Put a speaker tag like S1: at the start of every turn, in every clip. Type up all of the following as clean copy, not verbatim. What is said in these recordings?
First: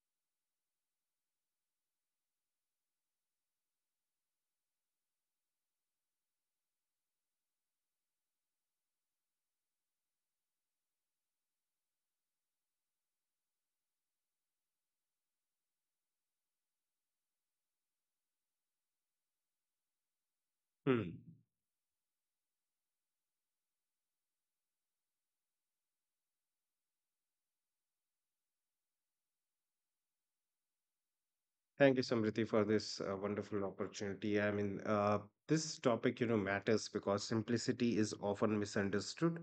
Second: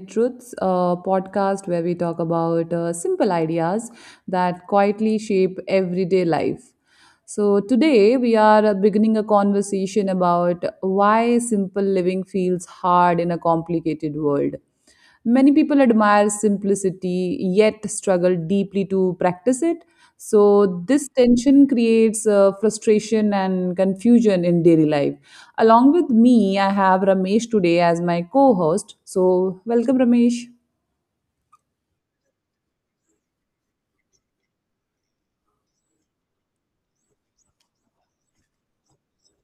S1: Truths, a podcast where we talk about simple ideas that quietly shape everyday life. Today we are beginning a conversation about why simple living feels hard in a complicated world. Many people admire simplicity yet struggle deeply to practice it. So, this
S2: Hmm.
S1: tension creates frustration and confusion in daily life. Along with me, I have Ramesh today as my co host. So, welcome, Ramesh.
S2: Thank you, Samriti, for this wonderful opportunity. This topic, matters because simplicity is often misunderstood.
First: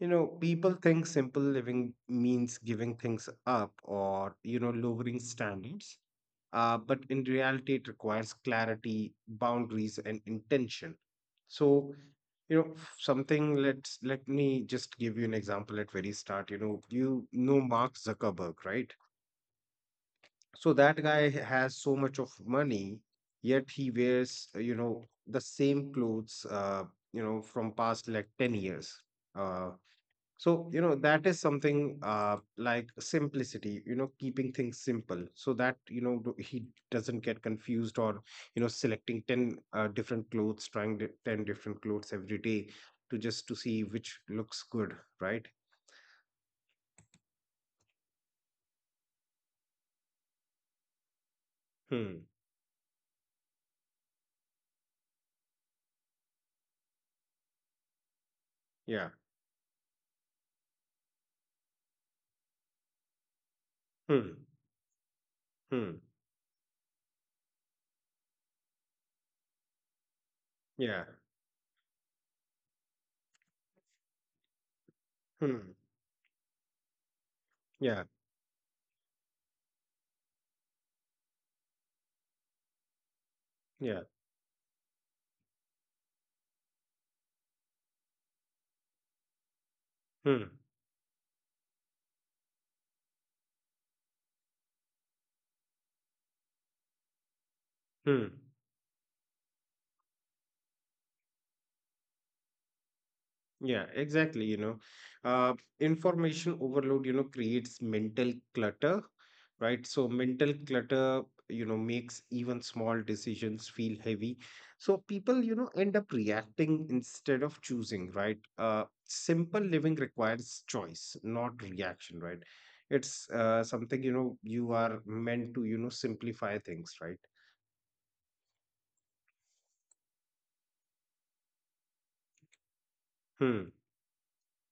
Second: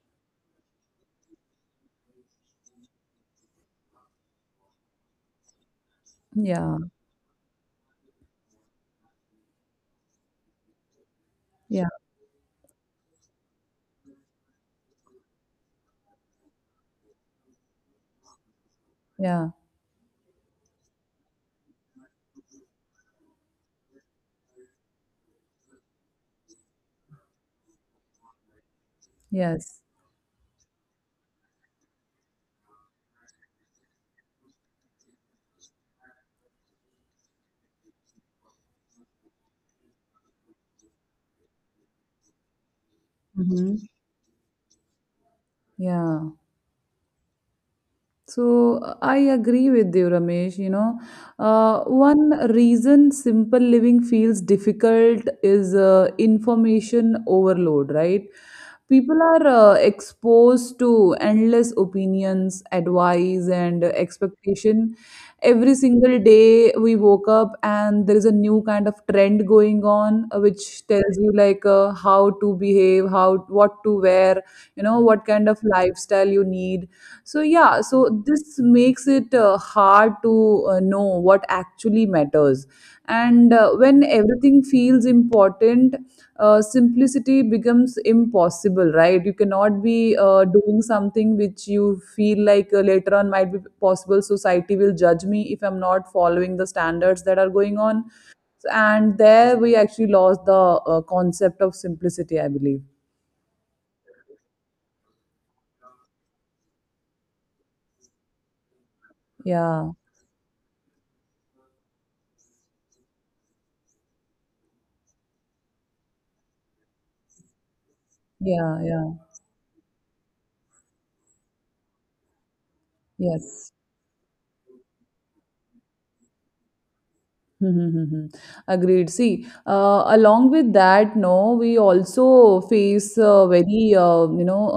S2: You know, people think simple living means giving things up or, you know, lowering standards.
S1: Yeah,
S2: But in reality, it requires clarity, boundaries, and intention.
S1: yeah,
S2: So, let me just give you an example at very start. You know Mark Zuckerberg, right?
S1: yeah,
S2: So that guy has so much of money, yet he wears, the same clothes, from past like 10 years. Uh,
S1: yes.
S2: that is something like simplicity, you know, keeping things simple so that, he doesn't get confused or, you know, selecting 10 different clothes, 10 different clothes every day to just to
S1: Hmm.
S2: see which looks good, right?
S1: Yeah. So I agree with you, Ramesh. You know, one
S2: Hmm.
S1: reason simple living feels difficult is information overload, right?
S2: Yeah.
S1: People are exposed to endless opinions, advice, and
S2: Hmm.
S1: expectation. Every
S2: Hmm.
S1: single day we woke up, and there is a new kind of trend going on, which
S2: Yeah.
S1: tells you like how to behave, how what to wear, you know, what kind of
S2: Hmm.
S1: lifestyle you need so yeah,
S2: Yeah.
S1: so this makes it hard to know what actually matters. And when
S2: Yeah.
S1: everything feels important, simplicity becomes impossible, right? You cannot be
S2: Hmm.
S1: doing something which you feel like later on might be possible. Society will judge me if I'm not following the standards that are going on.
S2: Hmm.
S1: And there we actually lost the concept of simplicity, I believe.
S2: Yeah, exactly. Uh, Information overload, you know, creates mental clutter,
S1: Yeah,
S2: right? So mental clutter, you know, makes even small decisions feel heavy. So people, you know, end up reacting instead of choosing, right?
S1: yeah, yeah.
S2: Simple living requires choice, not reaction, right? It's
S1: Yes.
S2: something, you know, you are meant to, you know, simplify things, right?
S1: Mm-hmm. Agreed. See, along with that, no, we also face a
S2: Hmm.
S1: very, you know,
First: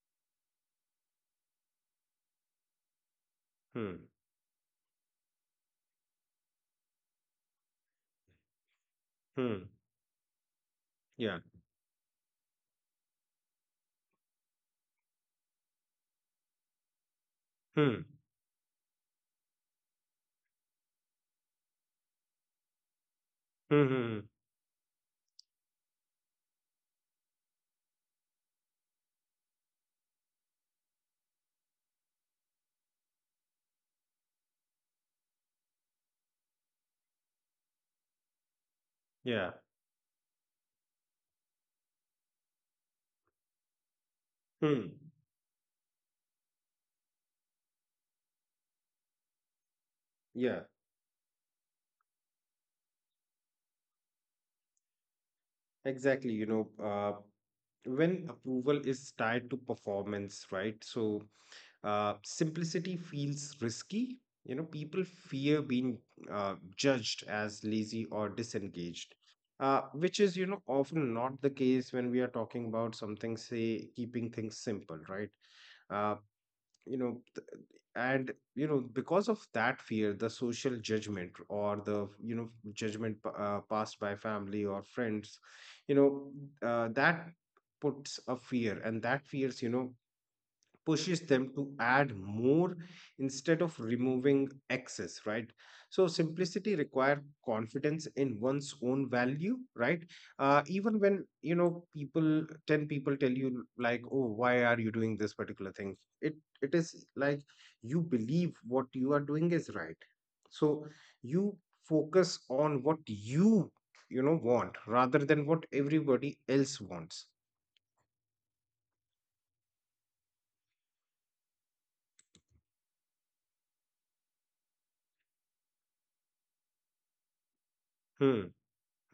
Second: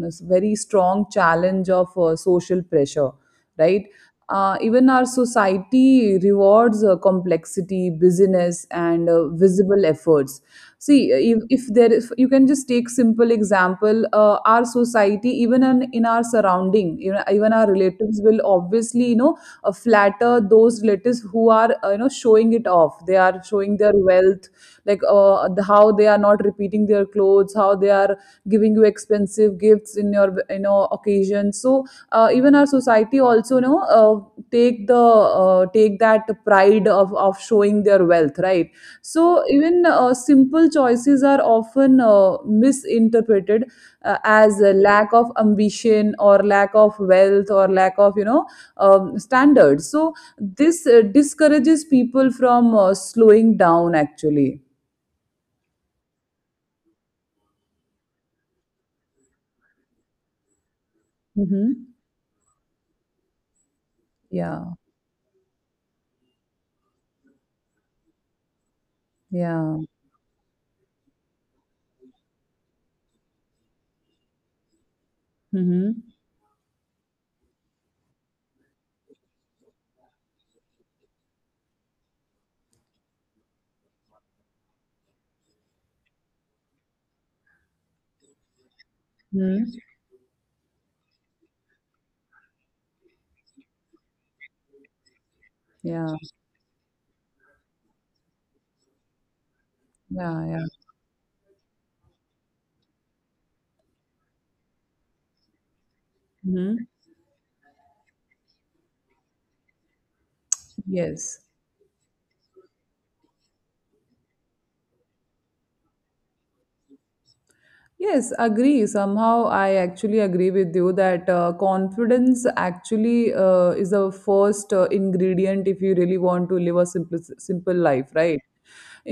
S1: very strong challenge of social pressure, right?
S2: Hmm.
S1: Even our society rewards complexity, busyness, and
S2: Hmm.
S1: visible efforts. See,
S2: Yeah.
S1: if there is, you can just take simple example. Our society, even in our surrounding, you know, even our
S2: Hmm.
S1: relatives will obviously, you know, flatter those relatives who are you know showing it off, they are showing
S2: Hmm.
S1: their
S2: Hmm. Hmm.
S1: wealth like how they are not repeating their clothes, how they are giving you expensive gifts in your, you know, occasion. So even our society also, you know, take the take that pride of showing their wealth, right? So
S2: Yeah.
S1: even simple choices are often misinterpreted as a
S2: Hmm.
S1: lack of ambition or lack of wealth or lack of, you know, standards. So
S2: Yeah,
S1: this discourages people from slowing down. Actually,
S2: exactly. When approval is tied to performance, right? So,
S1: hmm,
S2: simplicity feels risky. You know,
S1: yeah,
S2: people fear being judged as lazy or disengaged,
S1: yeah,
S2: which is, you know, often not the case when we are talking about something, say, keeping things simple, right? Uh,
S1: hmm,
S2: you know, and you know because of that fear, the social judgment or the passed by family or friends, you know that puts a fear, and that fears,
S1: hmm,
S2: you know, pushes them to add more instead of removing excess, right? So
S1: yeah,
S2: simplicity require confidence in one's own value, right?
S1: yeah,
S2: Uh,
S1: yeah.
S2: even when you know people, 10 people tell you like, oh, why are you doing this particular thing? It it
S1: Hmm.
S2: is like, you believe what you are doing is right, so
S1: Yes.
S2: you focus on what you know want rather than what everybody else wants.
S1: Yes, agree. Somehow I actually agree with you that confidence actually is the first ingredient if you really want to live a simple life,
S2: Hmm.
S1: right?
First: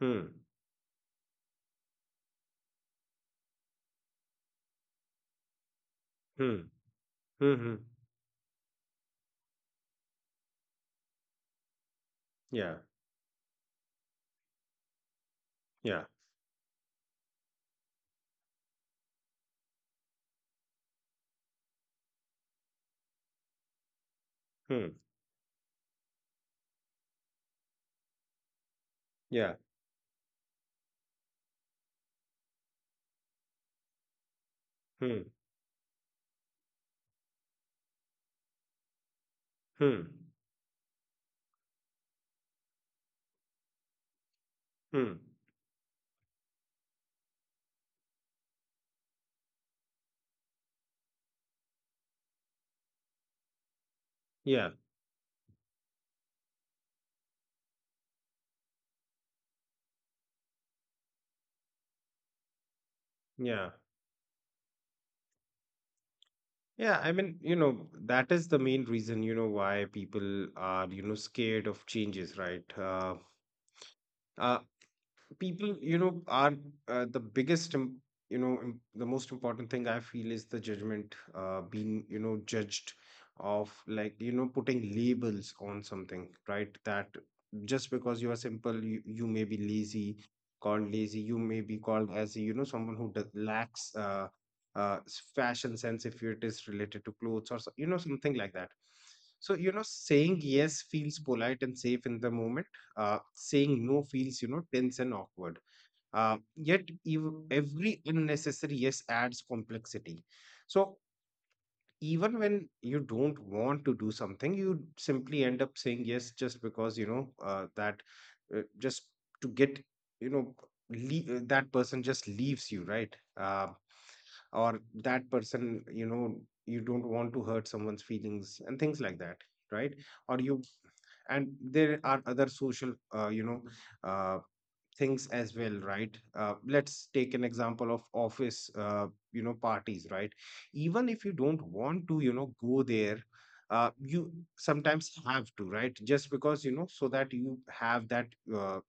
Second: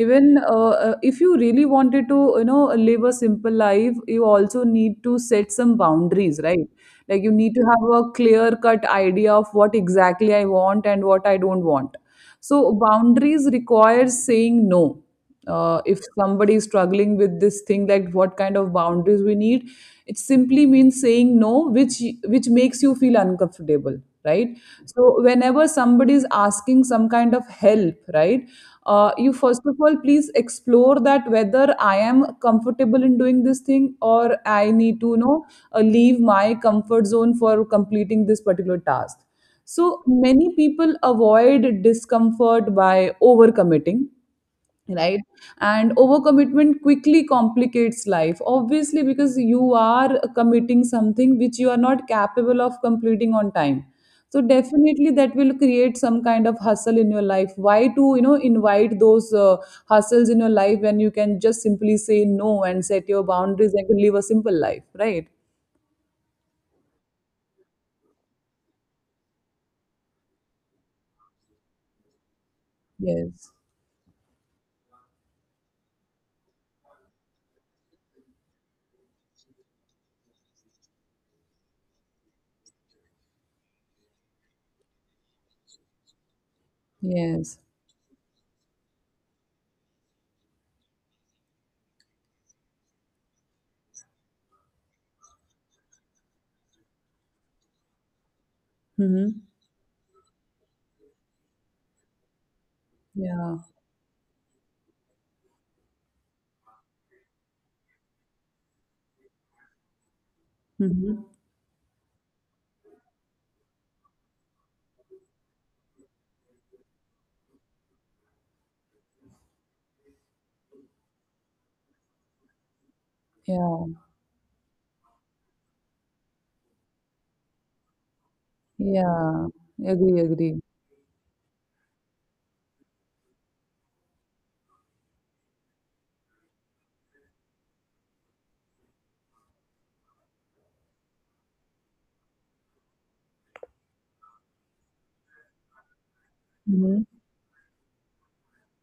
S2: Hmm.
S1: if you really wanted to, you know, live a simple life, you also need to set some boundaries,
S2: Hmm.
S1: right? Like you
S2: Hmm.
S1: need to
S2: Hmm.
S1: have a clear cut idea of what exactly I want and what I don't want. So
S2: Yeah.
S1: boundaries requires saying no. If
S2: Yeah.
S1: somebody is struggling with this thing like what kind of boundaries we need, it simply means saying no, which which makes you feel uncomfortable, right?
S2: Hmm.
S1: So whenever somebody is asking some kind of help, right, you
S2: Yeah.
S1: first of all please explore that whether I am comfortable in doing this thing or I need to, you
S2: Hmm.
S1: know, leave my comfort zone for completing this particular task. So
S2: Hmm.
S1: many people avoid discomfort by overcommitting,
S2: Hmm.
S1: right? And overcommitment quickly complicates life obviously because you are committing something which you are not capable of completing on time. So
S2: Yeah.
S1: definitely that will create some kind of hustle in your life. Why to, you know, invite those hustles in your life when you can just simply say no and set your
S2: Yeah.
S1: boundaries and live a simple life, right?
S2: Yeah. You know, that is the main reason, you know, why people are, you know, scared of changes, right?
S1: Yes,
S2: Uh, People you know are the biggest im- you know im- the most important thing I feel is the judgment, being, you know, judged, of like, you know, putting labels on something, right? That
S1: yes,
S2: just because you are simple, you may be lazy, called lazy, you may be called as, you know, someone who lacks fashion sense if it is related to clothes or you know something like that.
S1: mm-hmm,
S2: So, you know, saying yes feels polite and safe in the moment.
S1: yeah,
S2: Saying no feels, you know, tense and awkward. Yet, every unnecessary yes adds complexity. So,
S1: mm-hmm,
S2: even when you don't want to do something, you simply end up saying yes just because, you know, that just to get, you know, that person just leaves you, right?
S1: yeah,
S2: Or that person, you know, you don't want to hurt someone's feelings and things like that,
S1: yeah,
S2: right?
S1: agree,
S2: Or
S1: agree,
S2: you, and there are other social uh, things as well, right? Uh, let's take an example of office, you know, parties, right? Even if you don't want to, you know, go there, you sometimes have to, right, just because, you know, so
S1: mm-hmm,
S2: that you have that uh,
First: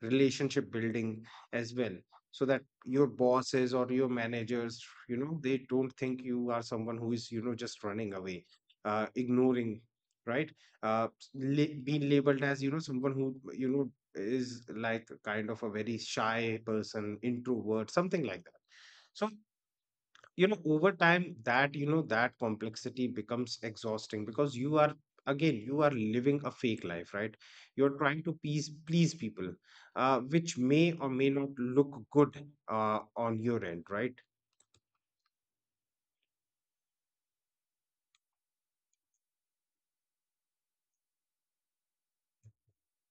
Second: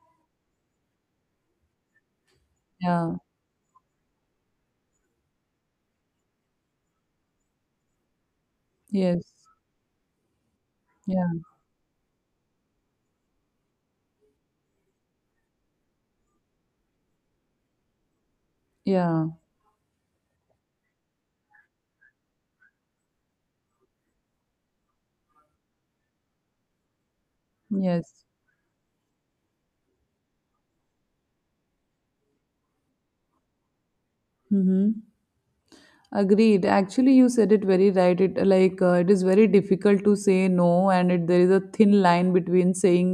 S2: relationship building as well, so that your
S1: yeah,
S2: bosses or your managers, you know, they don't think you are someone who is, you know, just running away,
S1: yes.
S2: ignoring, right? uh,
S1: Yeah,
S2: Being labeled as, you know, someone who, you know, is like kind of a very shy person, introvert, something like that.
S1: yeah,
S2: So, you know, over time that, you know, that complexity becomes exhausting because you are living a fake life, right? You're
S1: yes.
S2: trying to please people, which may or may not look good on your end, right?
S1: Mm-hmm. Agreed. Actually, you said it very right. It it is very difficult to say no, and there is a thin line between saying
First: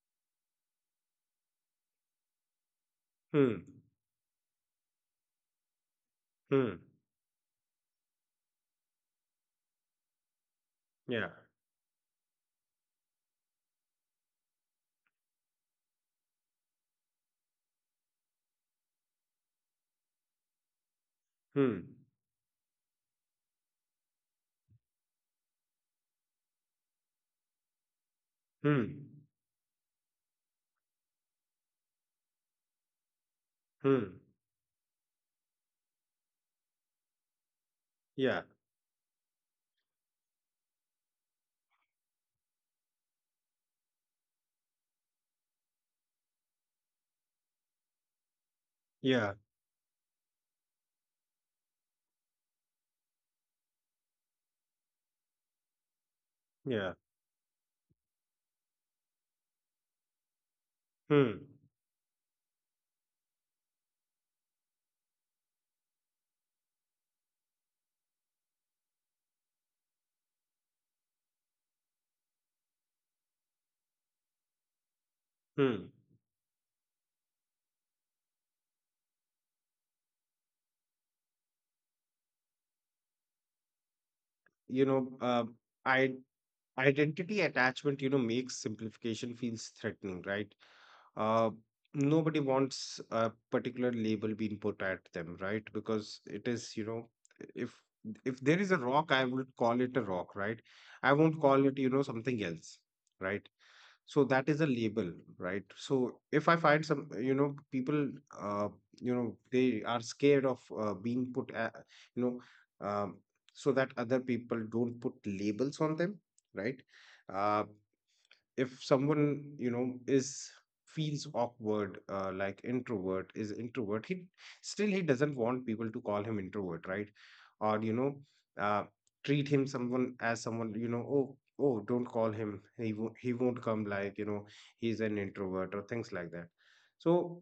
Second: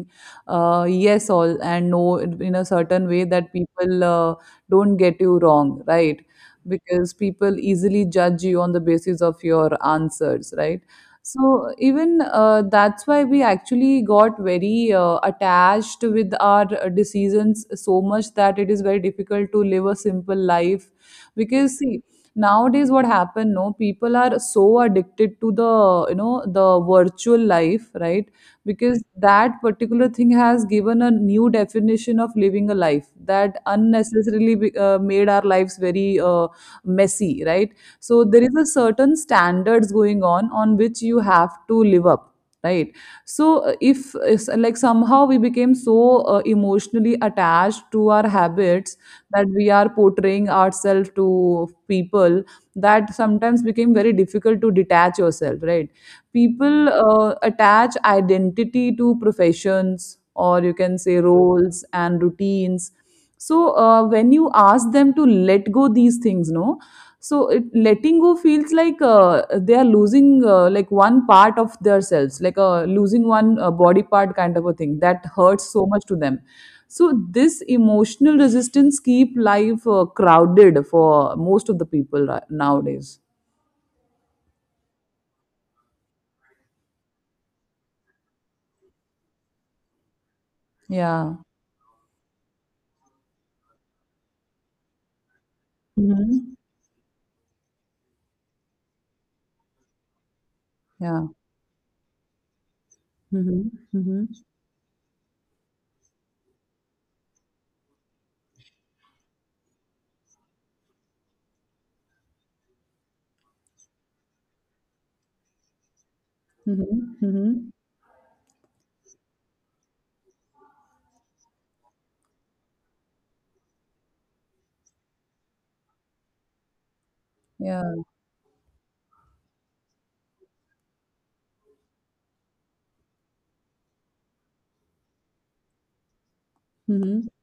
S1: yes all and no in a certain way that
S2: Hmm.
S1: people don't get you wrong, right?
S2: Hmm.
S1: Because people easily judge you on the basis of your answers, right?
S2: Yeah.
S1: So even that's why we actually got very attached with our decisions so much that it is very difficult to live a simple life because
S2: Hmm.
S1: see nowadays what happened no, people are so addicted to the, you know, the virtual life, right? Because
S2: Hmm.
S1: that particular thing has given a new definition of living a life that
S2: Hmm.
S1: unnecessarily made our lives very messy, right? So there
S2: Yeah.
S1: is a certain standards going on which you have to live up, right? So if like somehow we became so emotionally attached to our habits
S2: Yeah.
S1: that we are portraying ourselves to people that sometimes became very difficult to detach yourself, right? People
S2: Yeah.
S1: attach identity to professions, or you can say
S2: Hmm.
S1: roles and routines. So when you ask them to let go these things, no, so letting go feels like they are losing like one part of themselves, like losing one body part kind of a thing that hurts so
S2: Hmm.
S1: much to them. So this emotional resistance keep life crowded for most of the people nowadays.
S2: you know I Identity attachment, you know, makes simplification feels threatening, right?
S1: Yeah.
S2: Uh, nobody wants a particular label being put at them, right? Because it
S1: Mm-hmm.
S2: is, if if there is a rock, I would call it a rock, right? I
S1: Yeah.
S2: won't call it, you know, something else, right?
S1: Mm-hmm. Mm-hmm.
S2: So that is a label, right? So if I find some, you know, people, uh, they are scared of being put a, you know um, so that other people don't put labels on them, right?
S1: Mm-hmm. Mm-hmm.
S2: Uh, if someone, you know, is feels awkward, like introvert is introvert, he doesn't want people to call him introvert, right? Or,
S1: Yeah.
S2: you know, uh, treat him someone as someone, you know, oh don't call him, he won't come, like, you know, he's an introvert or things like that.
S1: Mm-hmm.
S2: So,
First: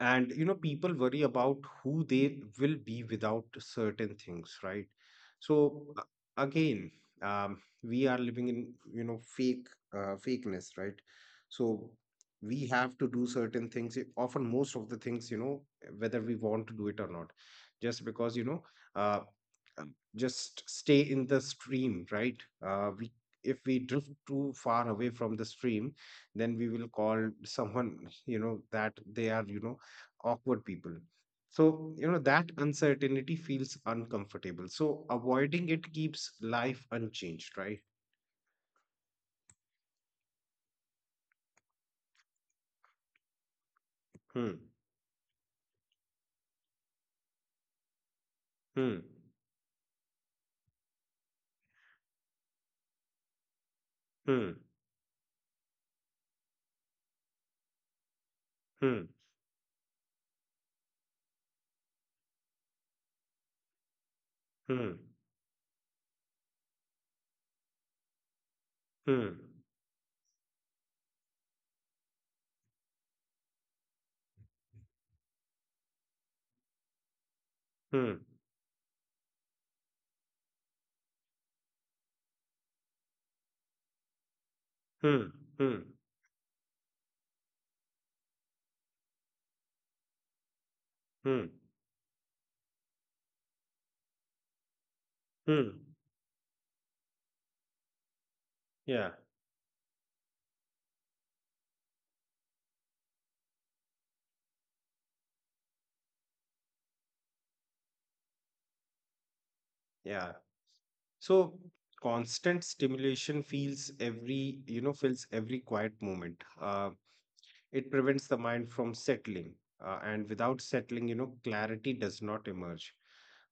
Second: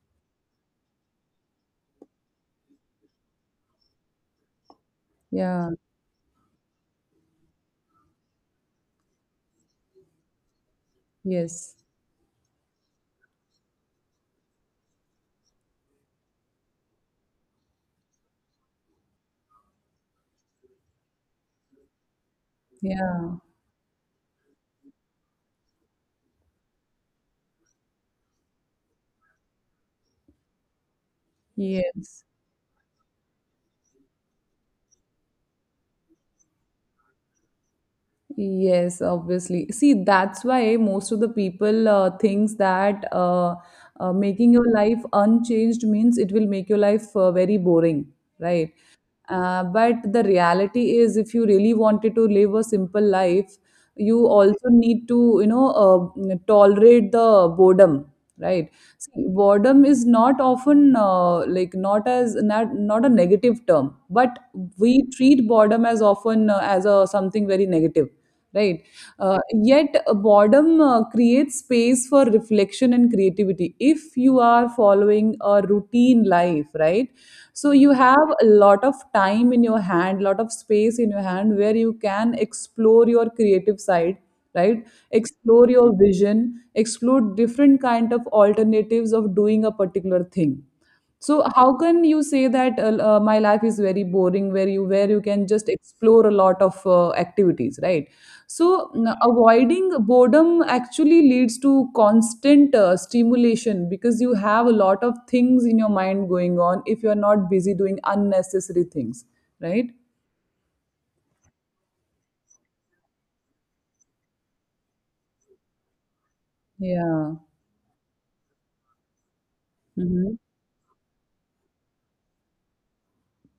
S2: and you know people worry about who they will be without certain things, right?
S1: Yeah.
S2: So again um, we are living in, you know, fakeness, right?
S1: Yes.
S2: So we have to do certain things, often most of the things, you know, whether we want to do it or not, just because, uh, just stay in the stream, right? Uh, we,
S1: Yeah.
S2: if we drift too far away from the stream, then we will call someone, you know, that they are, you know, awkward people. So, you know,
S1: Yes.
S2: that uncertainty feels uncomfortable. So, avoiding it keeps life unchanged, right?
S1: Yes, obviously. See, that's why most of the people thinks that making
S2: Hmm.
S1: your life unchanged means it will make your life very boring, right?
S2: Hmm.
S1: But the reality is, if you really wanted to live a simple life, you
S2: Hmm.
S1: also need to, you know, tolerate the boredom, right?
S2: Hmm.
S1: See, boredom is not often not as not not a negative term, but we
S2: Hmm.
S1: treat boredom as often as a something very negative, right?
S2: Hmm.
S1: Yet, boredom creates space for reflection and creativity. If you are following a routine life, right? So you
S2: Hmm.
S1: have a lot of time in your hand, lot of space in your hand where you can explore your creative side, right?
S2: Hmm.
S1: Explore
S2: Hmm.
S1: your vision, explore different kind of alternatives of doing a particular thing. So
S2: Hmm.
S1: how can you say that my life is very boring where you can just
S2: Hmm.
S1: explore a lot of activities, right? So,
S2: Yeah,
S1: avoiding boredom actually leads to constant stimulation because you have a lot of things in your mind going on if you're not busy doing unnecessary things, right?
S2: yeah. So, constant stimulation feels every, you know, fills every quiet moment.
S1: Yeah.
S2: It prevents the mind from settling, and
S1: Mm-hmm.
S2: without settling, you know, clarity does not emerge.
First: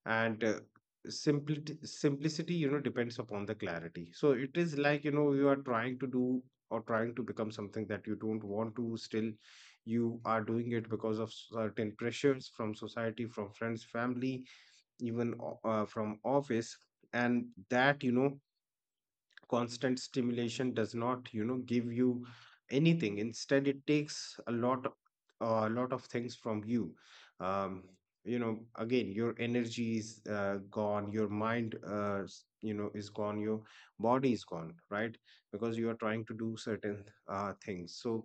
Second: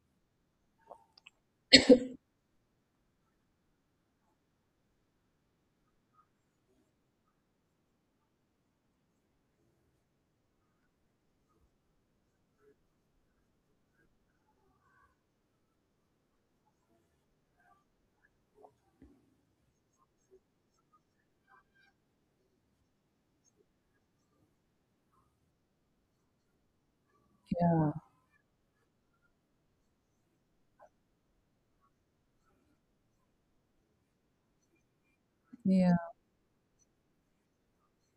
S2: And simplicity, you know, depends upon the clarity. So it is like, you know, you are trying to do or trying to become something that you don't want to, still you are doing it because of certain pressures from society, from friends, family, even from office. And that, you know, constant stimulation does not, you know, give you anything, instead it takes a lot of things from you. Um,
S1: Yeah.
S2: you know, again, your energy is, gone, your mind, you know, is gone, your body is gone, right? Because you are
S1: Yeah.
S2: trying to do certain things. So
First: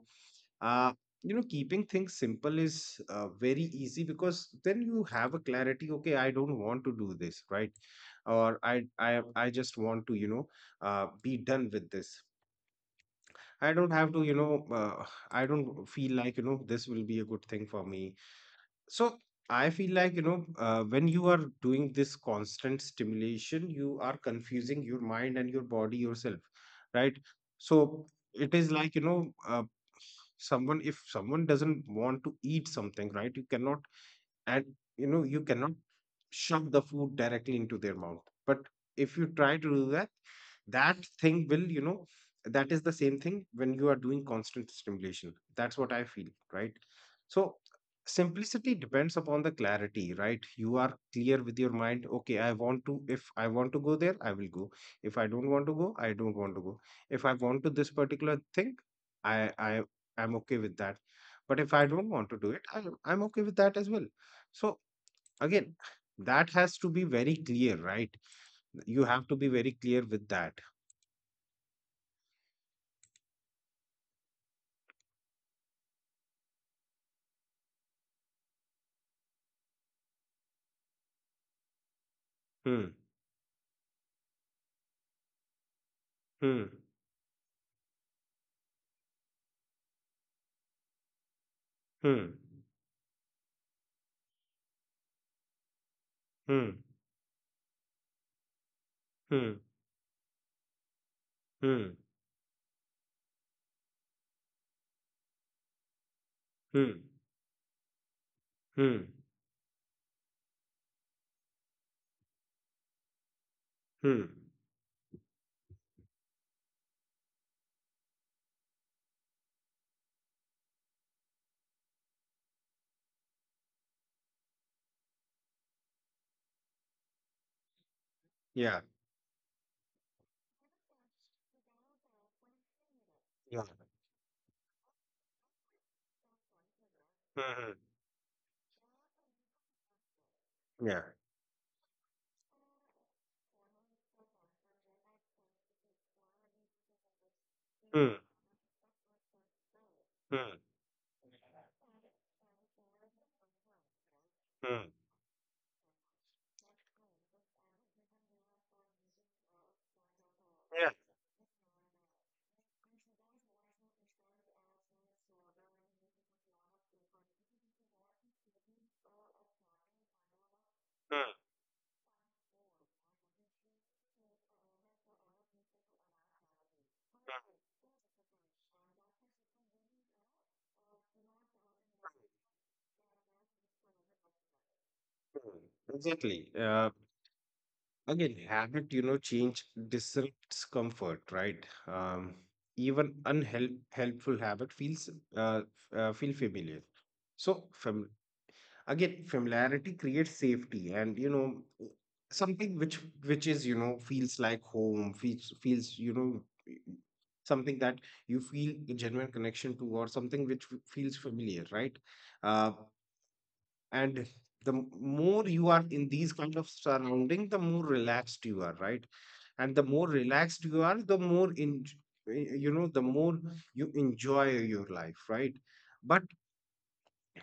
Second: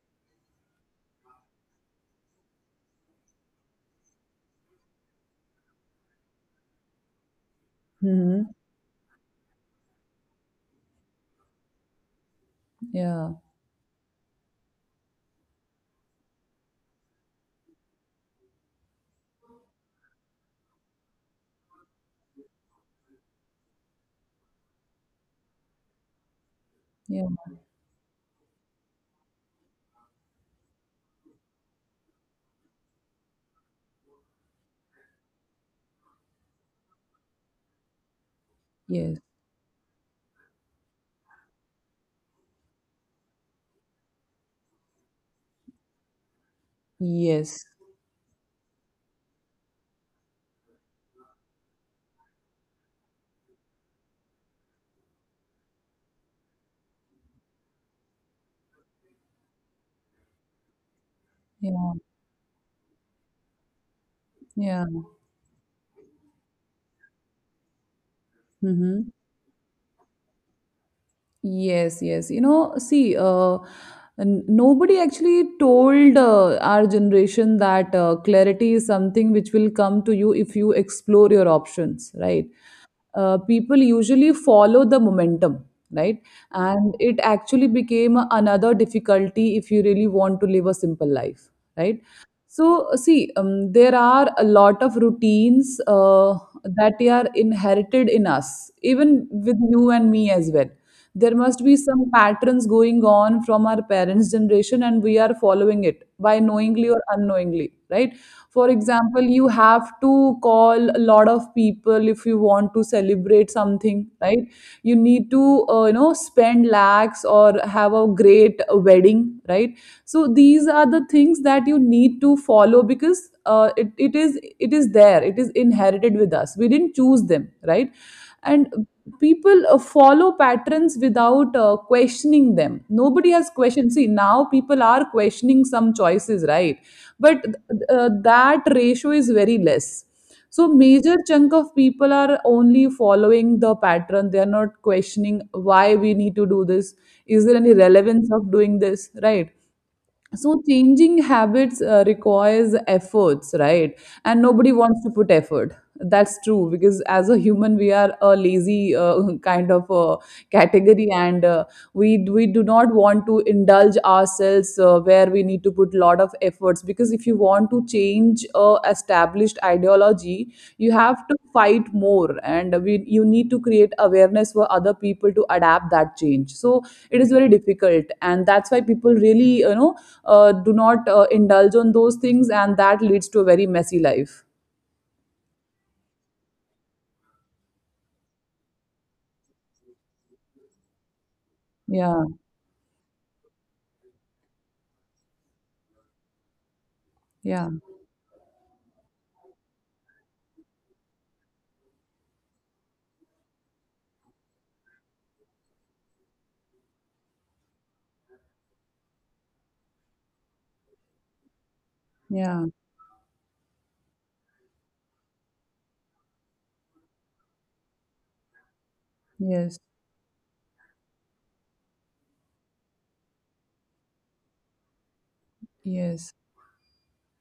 S2: uh, you know, keeping things simple is, very easy because then you have a clarity, okay, I don't want to do this, right?
S1: Mm-hmm.
S2: Or i I just want to, you know, be done with this.
S1: Yeah.
S2: I don't have to, you know, I don't feel like, you know, this will be a good thing for me. So I feel like, you know, when you are doing this constant stimulation, you are confusing your mind and your body, yourself, right?
S1: Yeah.
S2: So it is like, you know, if someone doesn't want to eat something, right, you cannot, and you know you cannot shove the food directly into their mouth. But if
S1: Yes.
S2: you try to do that, that thing will, you know, that is the same thing when you are doing constant stimulation, that's what I feel, right? So
S1: Yes.
S2: simplicity depends upon the clarity, right? You are clear with your mind, okay, I want to, if I want to go there, I will go, if I don't want to go, I don't want to go. If I want to this particular thing, I am okay with that. But if I
S1: Yeah.
S2: don't want to do it, I'm okay with that as well. So
S1: Yeah.
S2: again, that has to be very clear, right? You
S1: Mm-hmm.
S2: have to be very clear with that.
S1: Yes, yes. You know, see, nobody actually told our generation that clarity is something which will come to you if you explore your options, right?
S2: Hmm.
S1: People usually follow the momentum, right?
S2: Hmm.
S1: And it actually became another difficulty if you really want to live a simple life, right?
S2: Hmm.
S1: So see there are a lot of routines
S2: Hmm.
S1: that are inherited in us, even
S2: Hmm.
S1: with you and me as well. There must be
S2: Hmm.
S1: some patterns going on from our parents generation and we are following it by knowingly
S2: Hmm.
S1: or unknowingly, right? For
S2: Hmm.
S1: example, you have to call a lot of people if you want to celebrate something,
S2: Hmm.
S1: right? You need to you know spend lakhs or have a great wedding, right? So these are the things that you need to follow because it is there, it is inherited with us, we didn't choose them, right? And
S2: Yeah.
S1: people follow patterns without questioning them. Nobody has
S2: Yeah.
S1: questioned. See, now people are questioning some choices, right?
S2: Hmm.
S1: But
S2: Hmm.
S1: that ratio is very less. So
S2: Yeah.
S1: major chunk of people are only following the pattern, they are not questioning why we need to do this, is there any
S2: Hmm.
S1: relevance of doing this, right?
S2: Hmm.
S1: So changing habits requires efforts, right? And nobody
S2: Hmm.
S1: wants to put effort. That's true, because as a human, we are a lazy kind of
S2: Yeah.
S1: category, and we do not want to indulge ourselves where we need to put lot of efforts. Because if you want to change a established ideology, you
S2: Hmm.
S1: have
S2: Hmm.
S1: to fight more, and you need to create awareness for other people to adapt that change. So it is very difficult and that's why people really, you know, do not indulge on those things and that leads to a very messy life.
S2: Hmm. Exactly. Again, habit, you know, change disrupts comfort, right?
S1: Yeah,
S2: Even unhelp helpful habit feels, uh, feel familiar. So,
S1: yeah,
S2: fam again, familiarity creates safety, and something which is, feels like home, feels feels you know something that you feel a genuine connection to, or something which feels familiar, right?
S1: yeah,
S2: uh, and the more you are in these kind of surrounding, the more relaxed you are, right? And
S1: yes,
S2: the more relaxed you are, the more the more you enjoy your life, right? But
S1: yes,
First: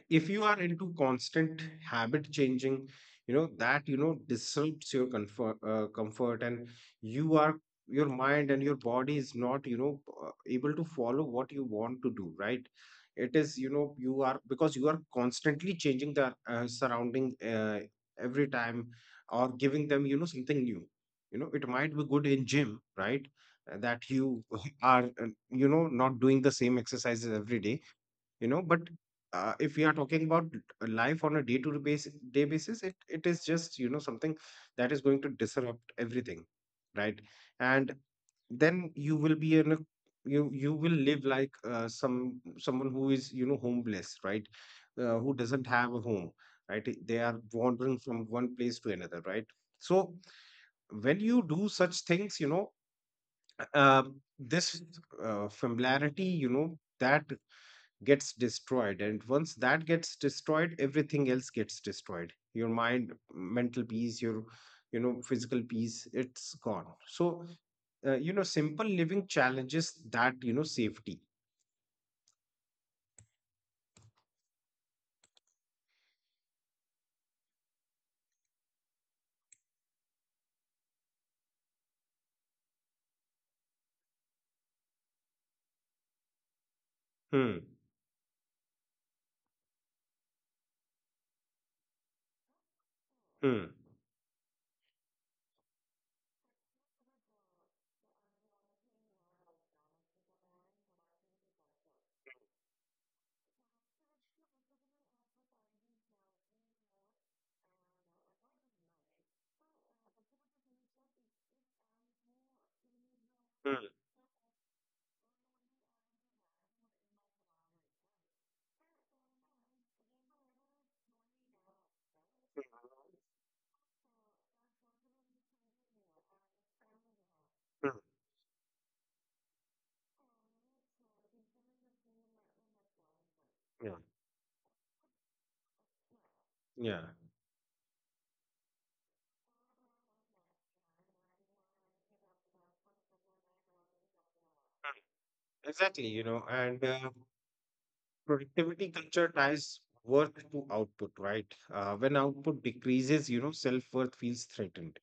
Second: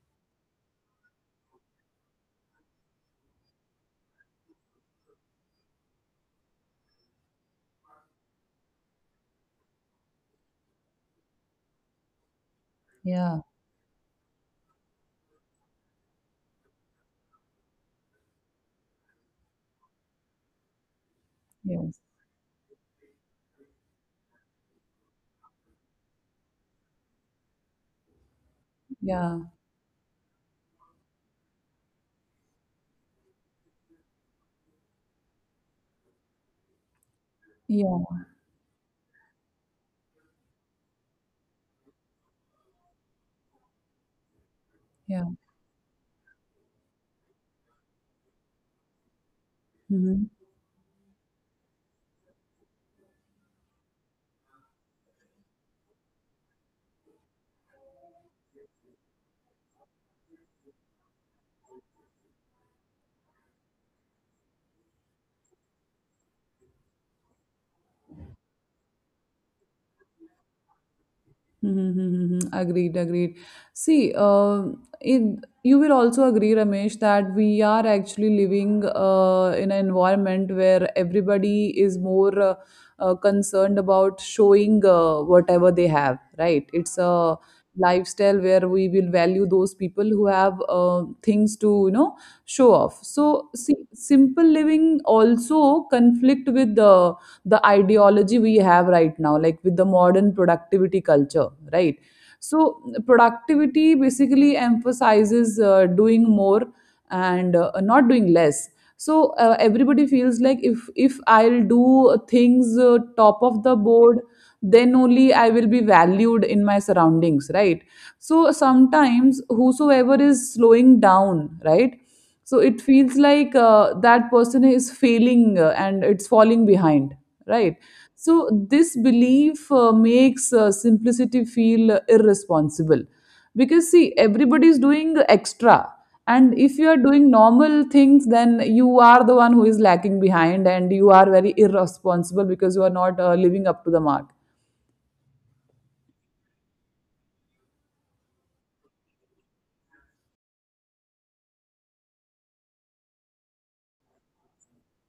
S2: if you are into constant habit changing, that disrupts your comfort, and you are your mind and your body is not, able to follow what you want to do, right? It
S1: yeah,
S2: is, you are because you are constantly changing the surrounding every time, or giving them something new. It might
S1: yes,
S2: be good in gym, right? That you are, not doing the same exercises every day, but
S1: yeah,
S2: if we are talking about a life on a day basis, it is just, something that is going to disrupt everything, right. And
S1: yeah,
S2: then you will be in a you you will live like, someone who is, homeless, right.
S1: yeah,
S2: Who doesn't have a home, right. They are wandering from one place to another, right. So
S1: hmm.
S2: when you do such things, uh, this familiarity, that gets destroyed. And once that gets destroyed, everything else gets destroyed: your mind, mental peace, your, physical peace, it's gone. So simple living challenges that, safety.
S1: Mm-hmm. Agreed, agreed. See, you will also agree, Ramesh, that we are actually living in an environment where everybody is more concerned about showing whatever they have, right? It's a
S2: Hmm,
S1: lifestyle where we will value those people who have things to, you know, show off. So,
S2: hmm,
S1: see, simple living also conflict with the ideology we have right now, like with the modern productivity culture, right? So productivity basically emphasizes doing more and not doing less. So everybody feels like if I'll do things top of the
S2: hmm,
S1: board, then only I will be valued in my surroundings, right? So sometimes whosoever is slowing down, right, so it feels like that person is failing and it's falling behind, right?
S2: hmm.
S1: So this belief makes simplicity feel irresponsible, because,
S2: Yeah,
S1: see, everybody is doing extra, and if you are
S2: yeah.
S1: doing normal things, then you are the one who is lacking behind and you are very irresponsible because you are not living up to the mark.
S2: Hmm. Exactly, and productivity culture ties worth to output, right. When output decreases, self-worth feels threatened.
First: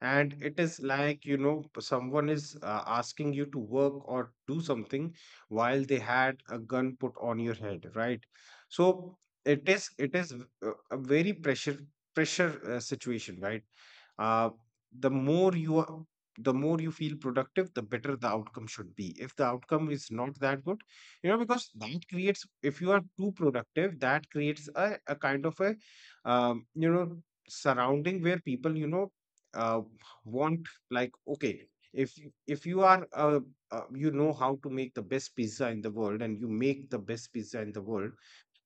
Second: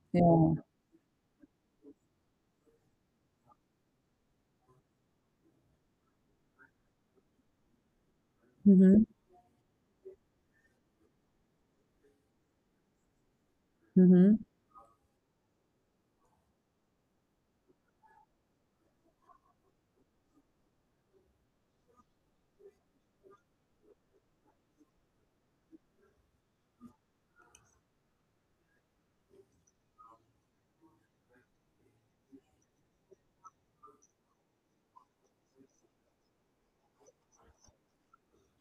S2: And
S1: Yeah,
S2: it is like, someone is, asking you to work or do something while they had a gun put on your head, right.
S1: mm-hmm.
S2: So it is, a very pressure, situation, right.
S1: Mm-hmm.
S2: uh, the more you are the more you feel productive, the better the outcome should be. If the outcome is not that good, because that creates, if you are too productive, that creates a kind of a, um, you know surrounding where people, uh, want, like, okay, if you are, how to make the best pizza in the world, and you make the best pizza in the world,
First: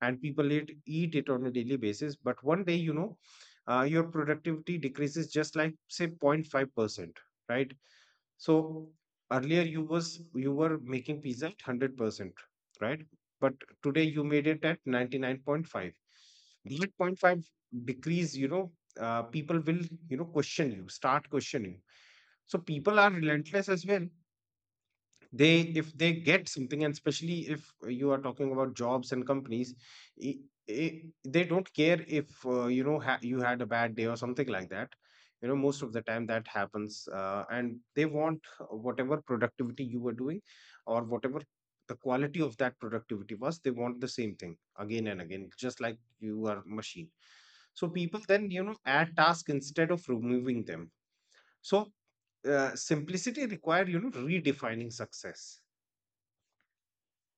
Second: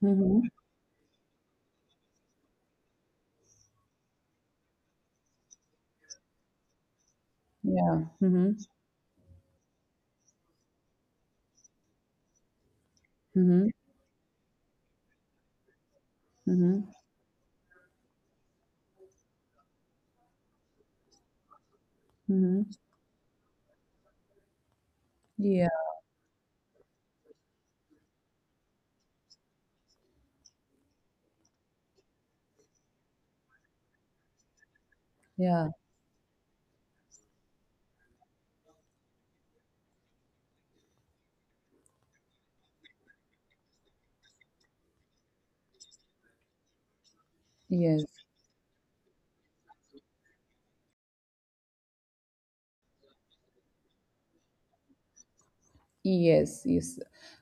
S2: and
S1: Mm-hmm.
S2: people eat it on a daily basis. But one day, your productivity decreases, just like, say, 0.5%, right?
S1: Yeah, mm-hmm.
S2: So earlier, you were making pizza at 100%, right? But
S1: Mm-hmm.
S2: today you made it at 99.5. That zero
S1: Mm-hmm.
S2: point 0.5 decrease, people will, start questioning. So
S1: Mm-hmm.
S2: people are relentless as well. They
S1: Yeah,
S2: If they get something, and especially if you are talking about jobs and companies, I I they don't care if, you had a bad day or something like that.
S1: yeah,
S2: Most of the time that happens, and they want whatever productivity you were doing, or whatever the quality of that productivity was, they want the same thing again and again, just like you are machine. So
S1: yes.
S2: people then, add tasks instead of removing them. So simplicity require, redefining success.
S1: Yes, yes.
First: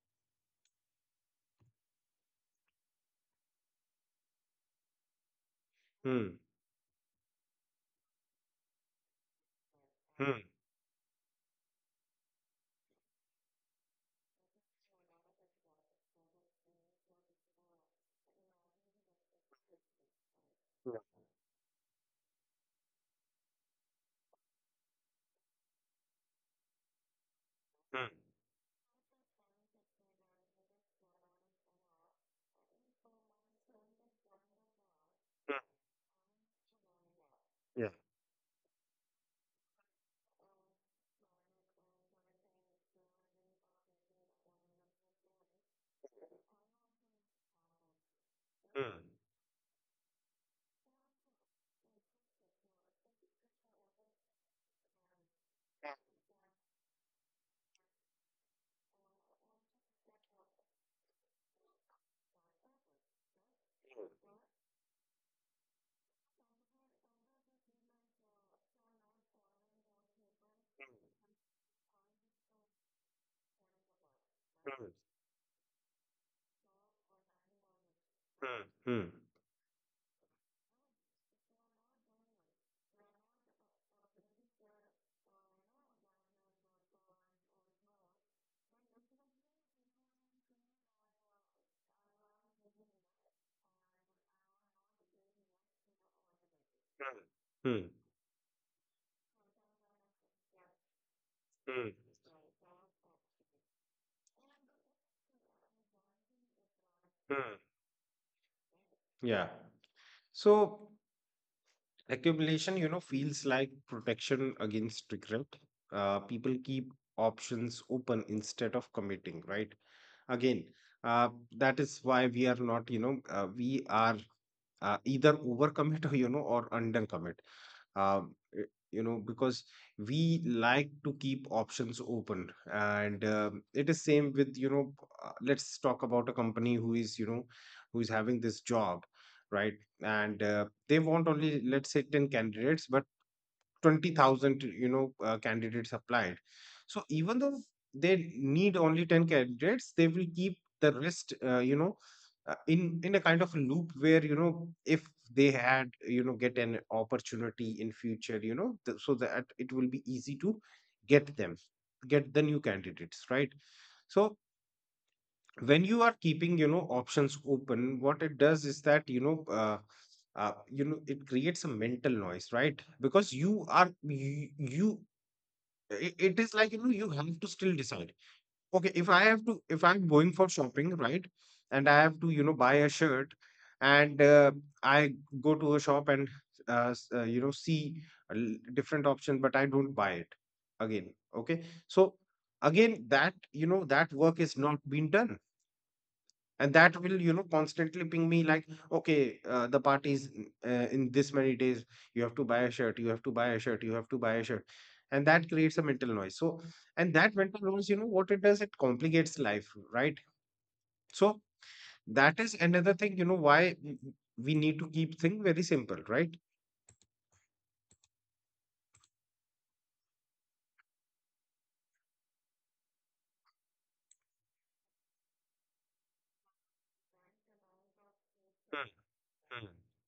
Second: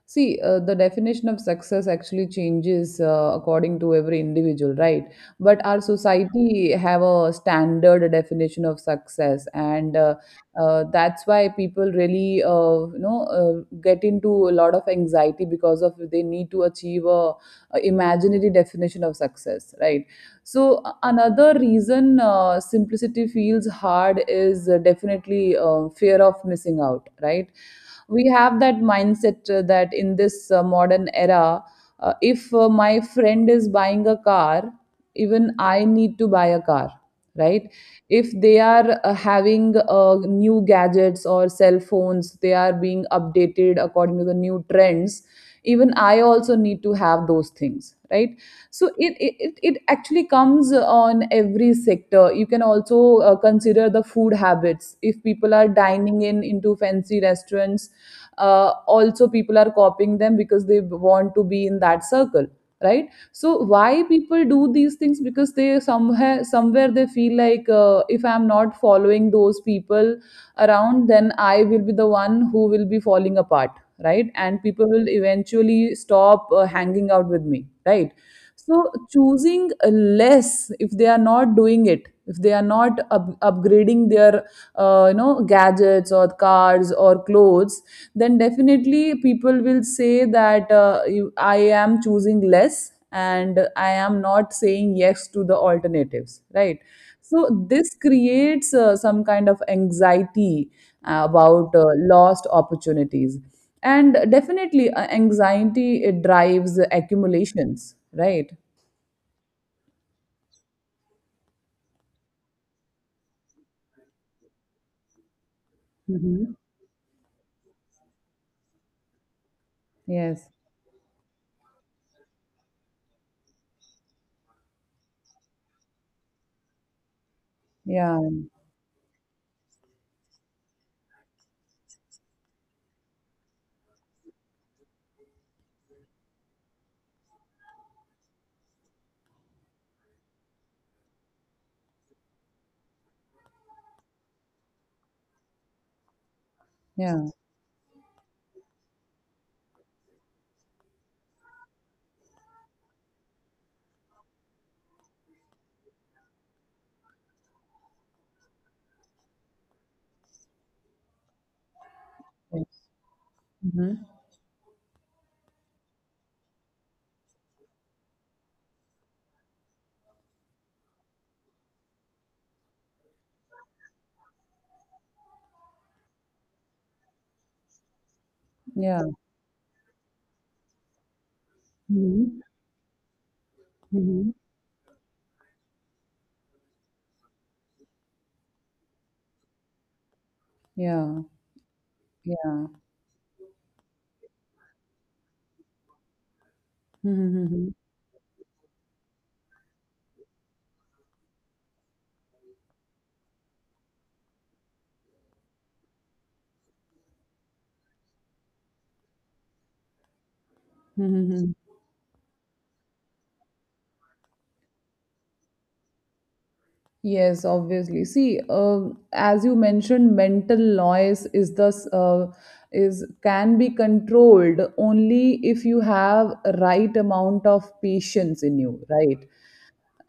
S1: See, the definition of success actually changes according to every individual, right? But our
S2: Hmm.
S1: society have a standard definition of success, and
S2: Hmm.
S1: that's why people really, get into a lot of anxiety because of they need to achieve a imaginary definition of success, right? So
S2: Yeah.
S1: another reason simplicity feels hard is definitely fear of missing out, right?
S2: Hmm.
S1: We have that mindset that in this modern era, if my friend is buying a car, even
S2: Hmm.
S1: I need to buy a car, right?
S2: Yeah.
S1: If they are having new gadgets or cell phones, they are being updated according to the new trends, even I also need to have those things, right? So
S2: Hmm.
S1: it actually comes on every sector. You can also consider the food habits. If people are dining in into fancy restaurants, also people are copying them because they want to be in that circle, right? So why people do these things? Because they somewhere they feel like if I'm not following those people around, then I will be the one who will be falling apart, right, and
S2: Hmm.
S1: people will eventually stop hanging out with me, right.
S2: Hmm.
S1: So
S2: Hmm. Hmm.
S1: choosing less, if they are not doing it, if they are not upgrading their gadgets or cars or clothes, then definitely people will say that I am choosing less and I am not saying yes to the alternatives, right? So
S2: Hmm.
S1: this creates some kind of anxiety about
S2: Hmm.
S1: lost opportunities, and definitely anxiety, it drives
S2: Mm.
S1: accumulations, right?
S2: Yeah. So accumulation, feels like protection against regret. People
S1: Mhm.
S2: keep options open instead of committing, right?
S1: Yes.
S2: Again, uh, that is why we are not, we are, either overcommit or, or undercommit.
S1: Yeah.
S2: um, y- because we like to keep options open. And it is same with, let's talk about a company who is, who is having this job, right? And they want, only let's say, 10 candidates, but 20,000, candidates applied. So
S1: Yeah.
S2: even though they need only 10 candidates, they will keep the rest, in a kind of loop where, if they had, get an opportunity in future, so that it will be easy to get them, get the new
S1: Yes.
S2: candidates, right?
S1: Hmm.
S2: So when you are keeping, options open, what it does is that, it creates a mental noise, right? Because you, you it is like, you have to still decide. Okay,
S1: Yeah.
S2: if I'm going for shopping, right? And I have to,
S1: Mhm.
S2: buy a shirt. And
S1: Mhm.
S2: I go to a shop, and see different option, but I don't buy it. Again,
S1: Yeah.
S2: okay. So
S1: Yeah.
S2: again, that, that work is not being done. And that will,
S1: Mhm.
S2: constantly ping me, like, okay, the party is in this many days, you have to buy a shirt, you have to buy a shirt, you have to buy a shirt. And that creates a mental noise. So, and that mental noise, what it does, it complicates life, right. So
S1: Mhm.
S2: that is another thing, why we need to keep things very simple, right.
S1: Yes, obviously. See, as you mentioned, mental noise is thus is can be controlled only if you have right amount of patience in you, right?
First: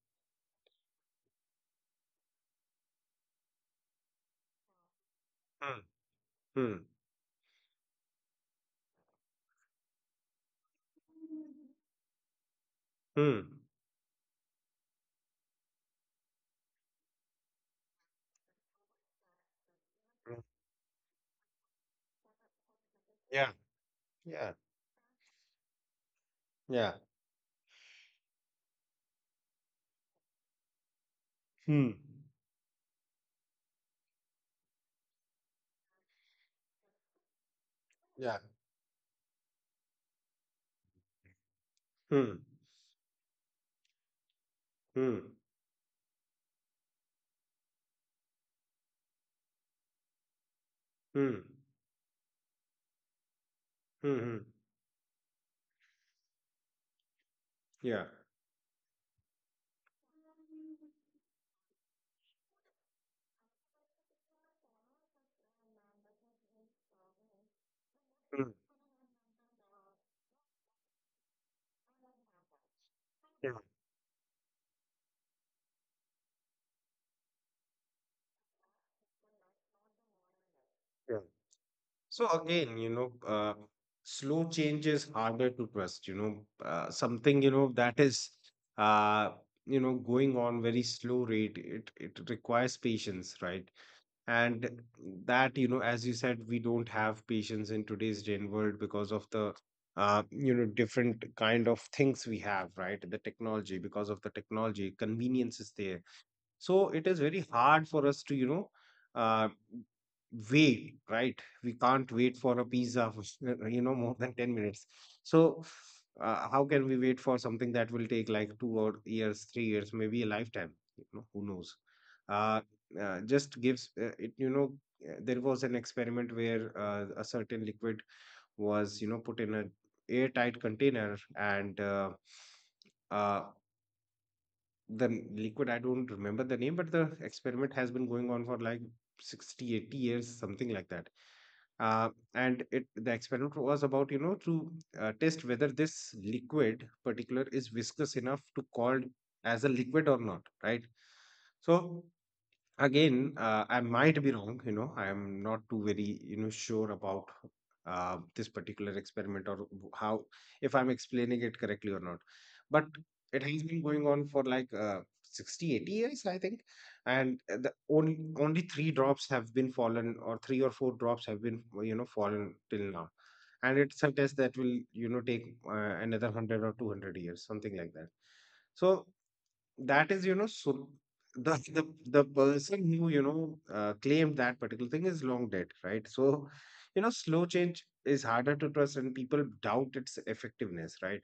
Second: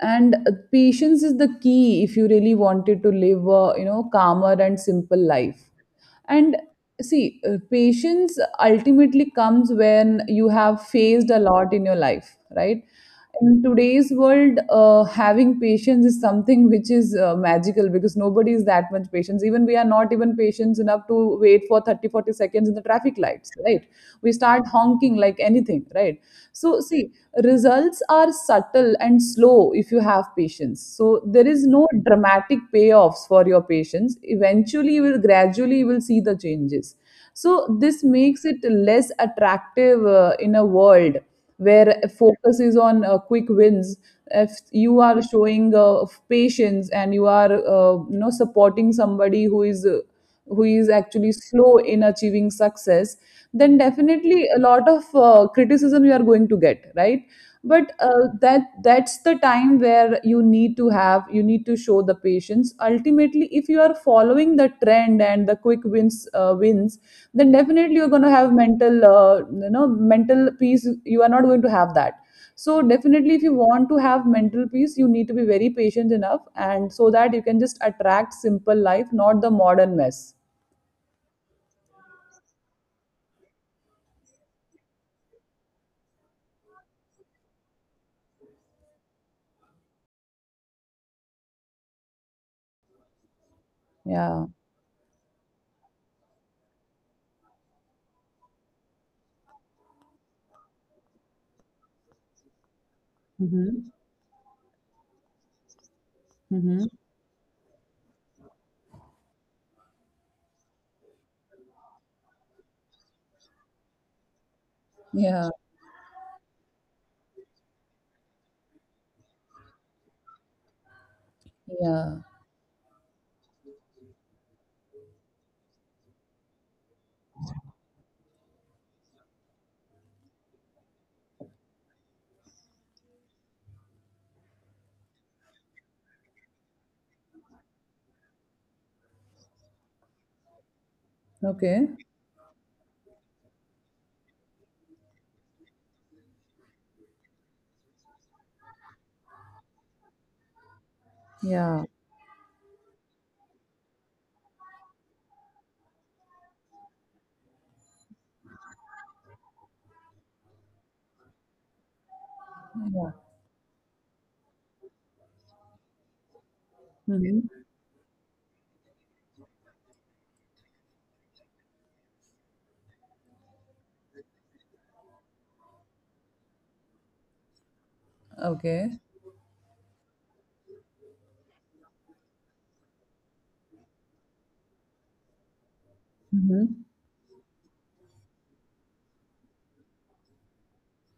S1: And patience is the key if you really wanted to live a, you know, calmer and simple life.
S2: Hmm,
S1: And
S2: hmm, hmm,
S1: see, patience ultimately comes when you have faced a lot in your life, right?
S2: hmm, hmm,
S1: In today's world, having patience is something which is magical, because nobody is that much patience. Even we are not even
S2: hmm.
S1: patient enough to wait for 30, 40 seconds in the traffic lights,
S2: Yeah,
S1: right? We
S2: yeah,
S1: start honking like anything, right? So,
S2: yeah.
S1: see, results are subtle and slow if you have patience, so there is no
S2: Hmm.
S1: dramatic payoffs for your patience. Eventually you will gradually you will see the changes. So this
S2: Yeah.
S1: makes it less attractive in a world where
S2: Hmm,
S1: focus is on quick wins. If you
S2: hmm,
S1: are showing patience and you are, you know, supporting somebody who is actually
S2: hmm,
S1: slow in achieving success, then
S2: hmm, hmm.
S1: definitely a lot of criticism you are going to get, right? But
S2: Yeah.
S1: that that's the time where you need to have, you need to show the patience. Ultimately, if you are following the trend and the quick wins, wins, then definitely you're going to
S2: Hmm.
S1: have mental, mental peace you are not going to have that. So definitely, if you want to have mental peace, you need to be very patient enough, and so that you can just attract simple life, not the modern mess.
S2: Yeah. So again, slow change is harder to trust, something, that is, uh, going on very slow rate. It requires patience, right?
S1: Yeah,
S2: And that, as you said, we don't have patience in today's day and world, because of the, different kind of things we have, right? The technology,
S1: mm-hmm.
S2: because of the technology, convenience is there.
S1: Mm-hmm.
S2: So it is very hard for us to, uh, wait, right? We can't wait for a pizza for, more than 10 minutes.
S1: Yeah.
S2: So how can we wait for something that will take like two or years, 3 years, maybe a lifetime? You know, who knows?
S1: Yeah.
S2: Uh, uh, just gives uh, it, you know, there was an experiment where, a certain liquid was, put in a airtight container, and, uh, the liquid, I don't remember the name, but the experiment has been going on for like 60, 80 years, something like that.
S1: Okay.
S2: And it the experiment was about, to test whether this liquid particular is viscous enough to called as a liquid or not, right.
S1: Yeah.
S2: So again, I might be wrong, I am not too very, sure about, this particular experiment, or how, if I'm explaining it correctly or not. But
S1: Yeah.
S2: it has been going on for like, 60 80 years, I think. And
S1: Hmm.
S2: the only three drops have been fallen, or three or four drops have been, fallen till now. And it's a test that will, take, another 100 or 200 years, something like that. So
S1: Okay.
S2: that is, so the person who, claimed that particular thing is long dead, right? So,
S1: Mm-hmm.
S2: slow change is harder to trust, and people doubt its effectiveness, right?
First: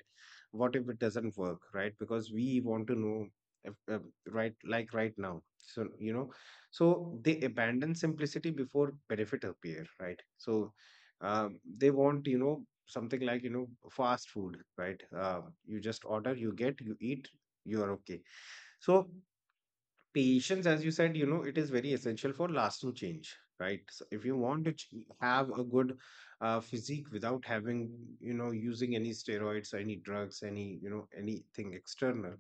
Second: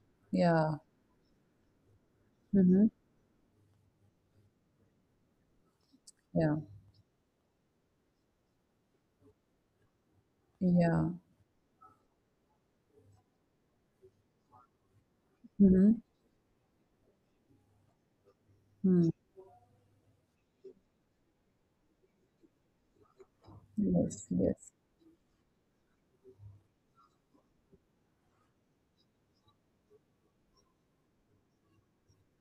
S2: What
S1: Yeah.
S2: if it doesn't work, right? Because we
S1: Mm-hmm.
S2: want to know if, right, like right now. So,
S1: Yeah.
S2: so they abandon simplicity before benefit appear, right? So,
S1: Yeah.
S2: they want, something like, fast food, right? You
S1: Mm-hmm.
S2: just order, you get, you eat, you are okay. So
S1: Hmm.
S2: patience, as you said, it is very essential for lasting change, right? So if
S1: Yes,
S2: you want
S1: yes.
S2: to have a good, physique without having, using any steroids, any drugs, any, anything external,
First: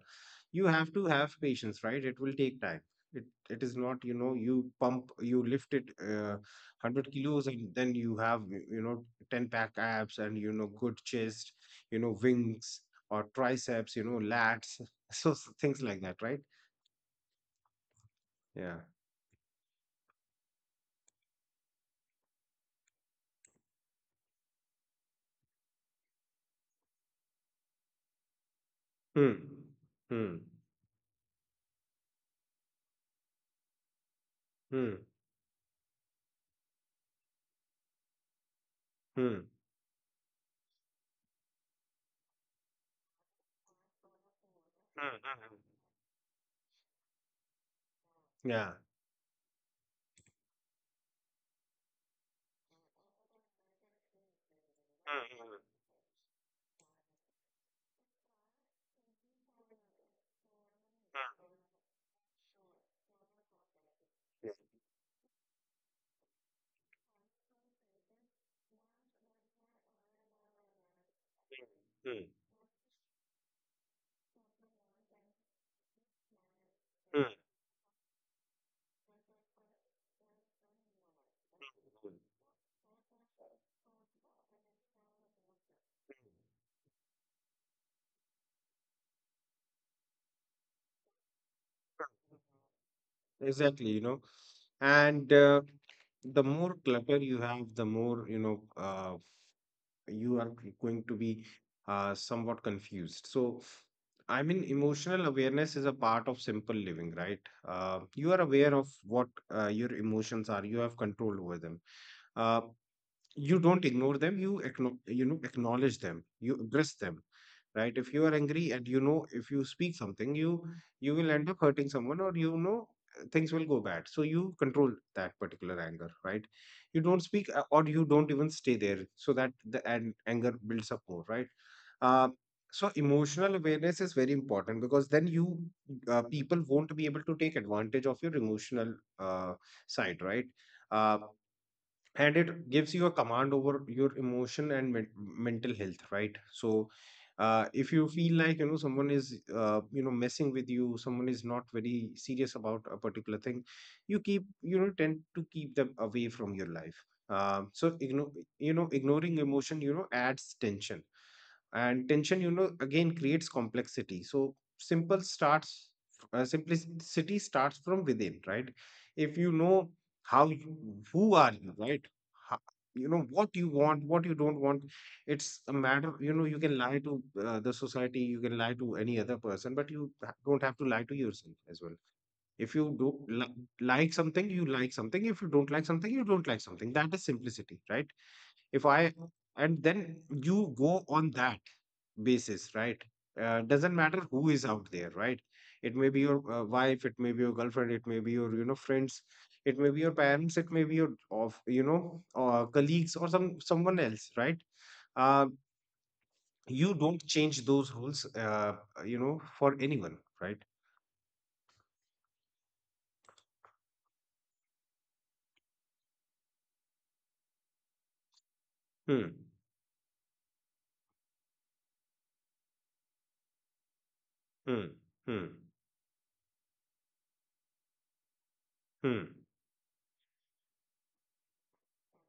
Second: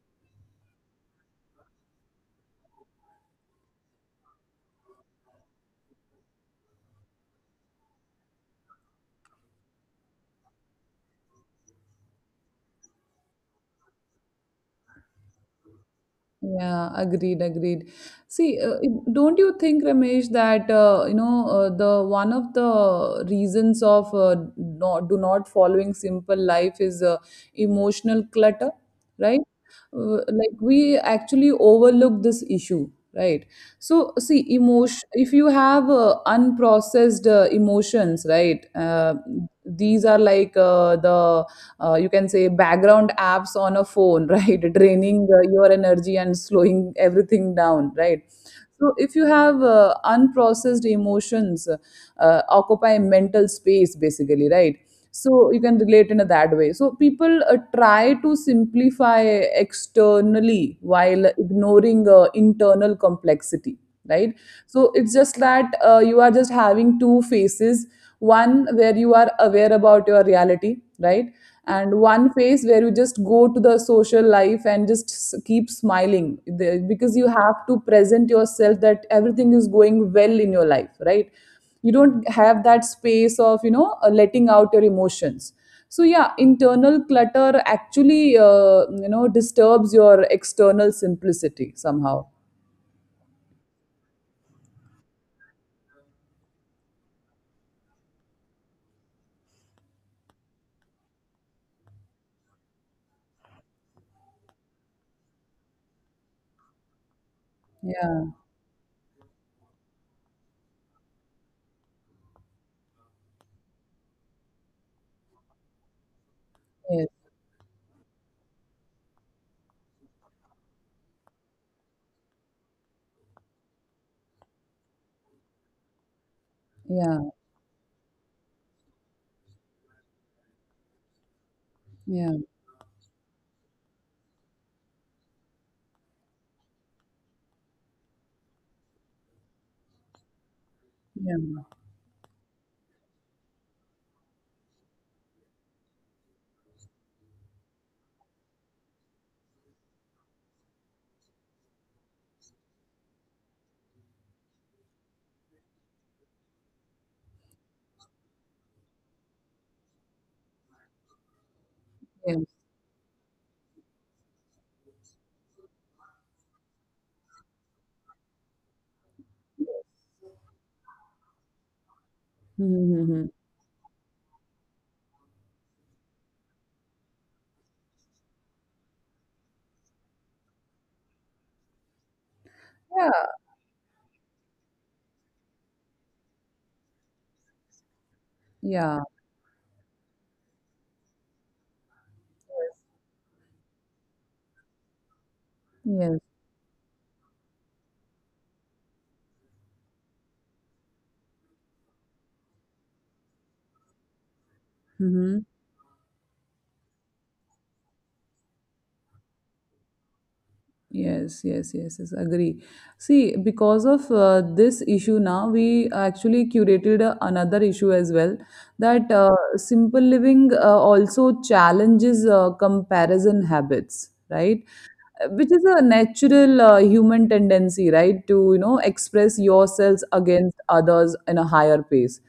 S2: you have to have patience, right? It will take time. It is not, you pump, you lift it, 100 kilos, and then you have, you know, 10 pack abs, and, good chest, wings, or triceps, lats. So things like that, right?
S1: Yeah, agreed, agreed. See,
S2: Yeah.
S1: don't you think, Ramesh, that the one of the reasons of not do not following simple life is emotional clutter, right?
S2: Mm. Mm.
S1: Like we actually overlook this issue, right? So, see, emotion,
S2: Mm.
S1: if you have unprocessed emotions, right,
S2: Mm.
S1: these are like the you can say background apps on a phone right, draining your energy and slowing everything down, right?
S2: Yeah.
S1: So if you have unprocessed emotions occupy mental space, basically, right? So you can relate in a that way. So people try to simplify externally while ignoring internal complexity, right. So it's just that you are just having two faces, one where you are aware about your reality, right, and one phase where you just go to the social life and just keep smiling. The- because you have to present yourself that everything is going well in your life, right. You don't have that space of, you know, letting out your emotions. So yeah, internal clutter actually, disturbs your external simplicity somehow.
S2: Exactly, And the more clutter you have, the more, you are going to be, somewhat confused. So, I mean, emotional awareness is a part of simple living, right?
S1: Yeah.
S2: You are aware of what, your emotions are, you have control over them. Uh, you don't ignore them, you you know acknowledge them, you address
S1: Yes.
S2: them, right. If you are angry, and, if you speak something, you will end up hurting someone, or, things will go bad. So you control that particular anger, right. You don't
S1: Yeah.
S2: speak, or you don't even stay there so that the anger builds up more, right.
S1: Yeah.
S2: uh, so emotional awareness is very important, because then you people won't be able to take advantage of your emotional, uh, side, right. uh,
S1: Yeah.
S2: and it gives you a command over your emotion and mental health, right. So if you feel like, someone is, messing with you, someone is not very serious about a particular thing, tend to keep them away from your life. So ignoring emotion, adds tension. And
S1: Yeah.
S2: tension, again creates complexity. So simple starts simplicity starts from within, right. If you know how you, who are you, right? How, you
S1: Mm-hmm.
S2: know what you want, what you don't want. It's a matter, you can lie to the society, you can lie to any other person, but you don't have to lie to yourself as well. If you
S1: Yeah.
S2: do like something, you like something. If you don't like something, you don't like something. That is simplicity, right. if
S1: Yeah.
S2: I And then you go on that basis, right. Doesn't matter who is out there, right. It may
S1: Yes.
S2: be your, wife, it may be your girlfriend, it may be your, friends, it may be your parents, it may be your of colleagues, or someone else, right.
S1: Mm-hmm.
S2: uh, you don't change those rules, for anyone, right.
S1: Yes, yes, yes, yes, agree. See, because of this issue now, we actually curated another issue as well, that
S2: Hmm,
S1: simple living also challenges comparison habits, right?
S2: hmm, hmm,
S1: Which is a natural human tendency, right? To, you know, express
S2: hmm,
S1: yourselves against others in a higher pace.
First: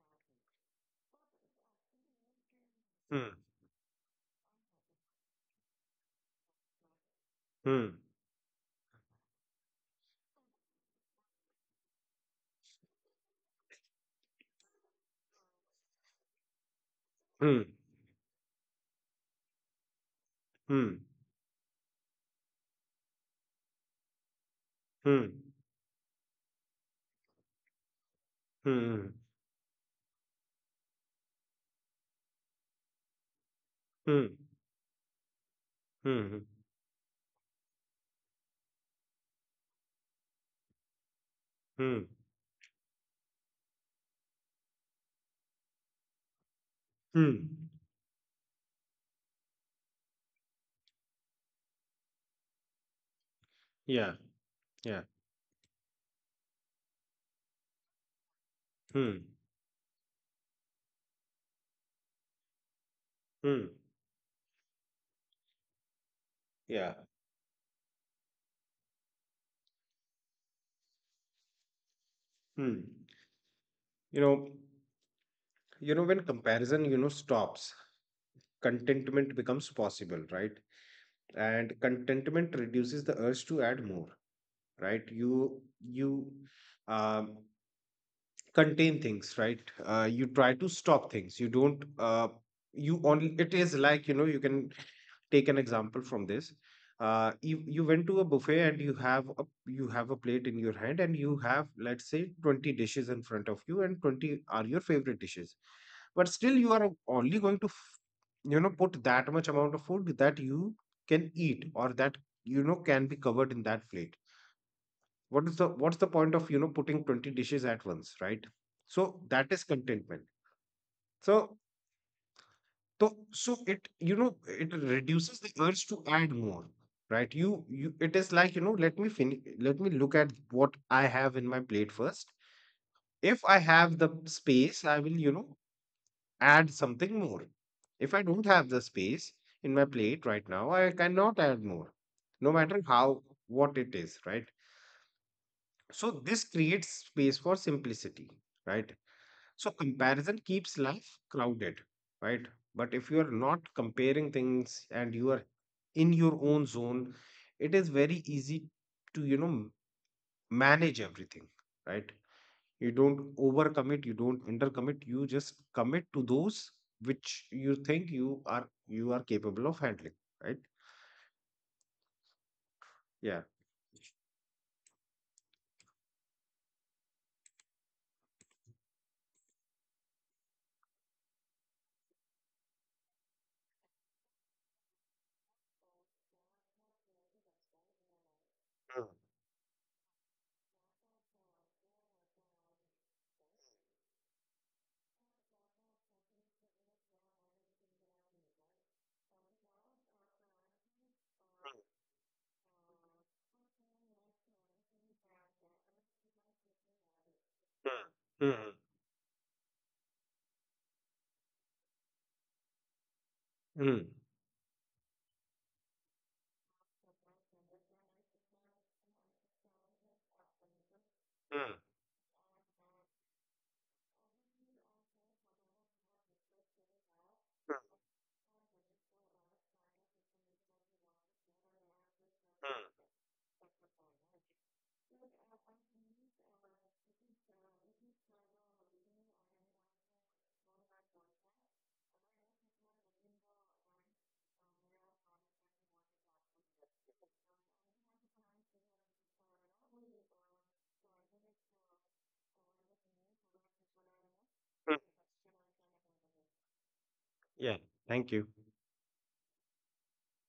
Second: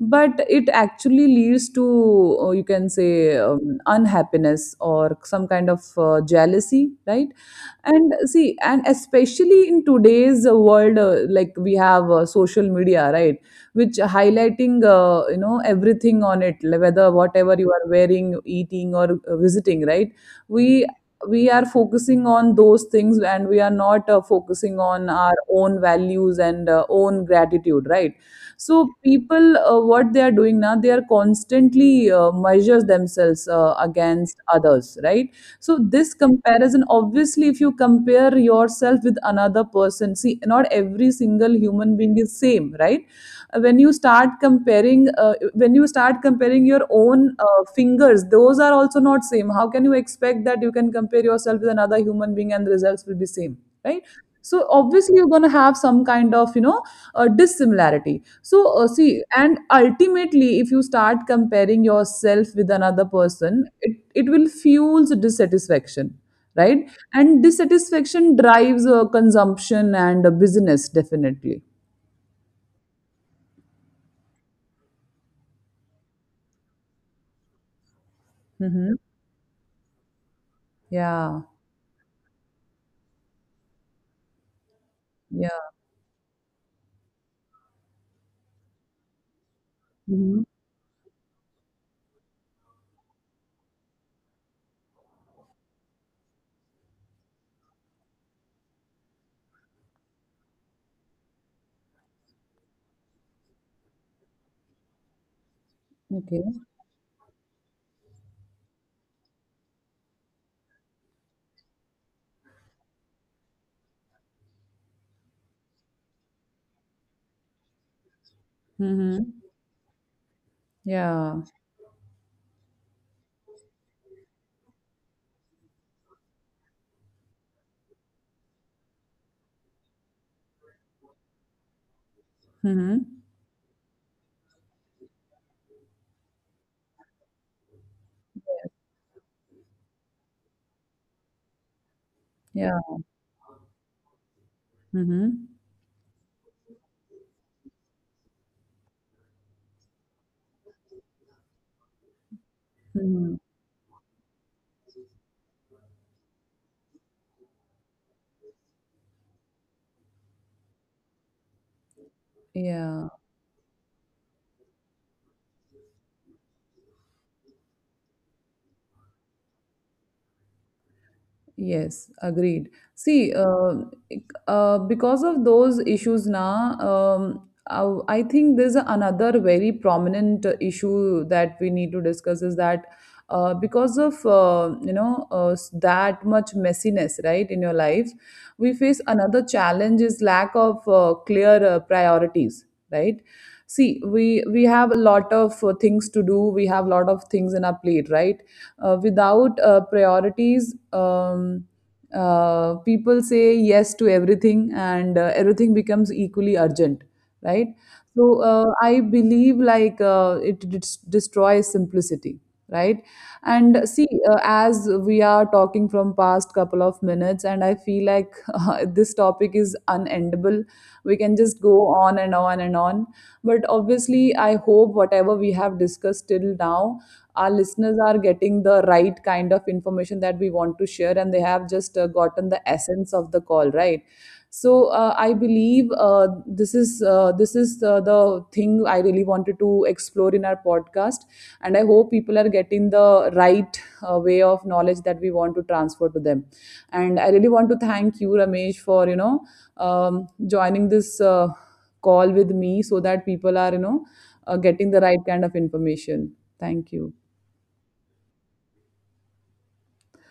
S1: But it actually leads to, you can say, unhappiness or some kind of jealousy, right?
S2: hmm,
S1: And see, and especially in today's world, like, we have social media, right, which highlighting you know, everything on it, like whether whatever
S2: hmm,
S1: you are wearing, eating or visiting, right. we
S2: hmm,
S1: we are focusing on those things and we are not focusing on
S2: hmm, hmm,
S1: our own values and own gratitude, right. So
S2: hmm,
S1: people what they are doing now, they are constantly measures themselves
S2: hmm, hmm,
S1: against others, right. So this
S2: hmm,
S1: comparison, obviously if you compare yourself with another person, see, not every single human
S2: hmm,
S1: being is same, right. When you start comparing, when you start comparing your own
S2: hmm.
S1: fingers, those are also not same. How can you expect that you can compare yourself with another human being and the results will be same, right?
S2: Yeah,
S1: So
S2: yeah.
S1: obviously you're going to have some kind of, you know, dissimilarity. So see,
S2: Hmm.
S1: and ultimately, if you start comparing yourself with another person,
S2: Hmm.
S1: it will fuels dissatisfaction, right,
S2: Yeah.
S1: and dissatisfaction drives consumption and business, definitely.
S2: Hmm. You know, when comparison, stops,
S1: Hmm.
S2: contentment becomes possible, right?
S1: Yeah.
S2: And contentment reduces the urge to add more, right? You
S1: Yeah.
S2: you um contain things, right? You
S1: Mhm.
S2: try to stop things. You don't you only it is like, you can take an example from this. You went to a buffet, and you have a plate in your hand, and you have, let's say, 20 dishes in front of you, and 20 are your favorite dishes, but
S1: Okay.
S2: still you are only going to put that much amount of food that you can eat, or that, can be covered in that plate. What's the point of, putting 20 dishes at once, right? So
S1: Mhm.
S2: that is contentment. So,
S1: Yeah.
S2: it, it reduces the urge to add more, right. It is like, let me finish, let me look at what I have in my plate first.
S1: Mhm.
S2: If I have the space, I will, add something more. If I don't have the space in my plate right now, I cannot add more, no
S1: Yeah.
S2: matter how, what it is, right?
S1: Mhm.
S2: So this creates space for simplicity, right? So comparison keeps life crowded, right? But if you are
S1: Mhm.
S2: not comparing things, and you are in your own zone, it is very easy to, manage everything, right? You
S1: Yeah.
S2: don't overcommit, you don't undercommit, you just commit to those which you think you are capable of handling, right?
S1: Yes. Agreed. See,
S2: Yeah.
S1: because of those issues now, I think there's another very prominent issue that we need to discuss, is that because of, that much messiness, right, in your life, we face another challenge is lack of clear priorities, right. See, we have a lot of things to do, we have a lot of things in our plate, right. Without priorities, people say yes to everything and everything becomes equally urgent, right. So
S2: Mm, mm,
S1: I believe like it destroys simplicity, right. And
S2: mm, mm,
S1: see, as we are talking from past couple of minutes, and I feel like this topic is unendable, we can just
S2: mm,
S1: go on and on and on, but obviously I hope whatever we have discussed till now, our
S2: mm,
S1: listeners are getting the right kind of information that we want to share, and they have just gotten the
S2: mm,
S1: essence of the call, right. So I believe this is the thing I really wanted to explore in our podcast, and I hope people are getting the right way of knowledge that we want to transfer to them. And I really want to thank you, Ramesh, for, you know, um, joining this call with me, so that people are, you know, getting
S2: mm.
S1: the right kind of information. Thank you.
S2: Yeah. Thank you.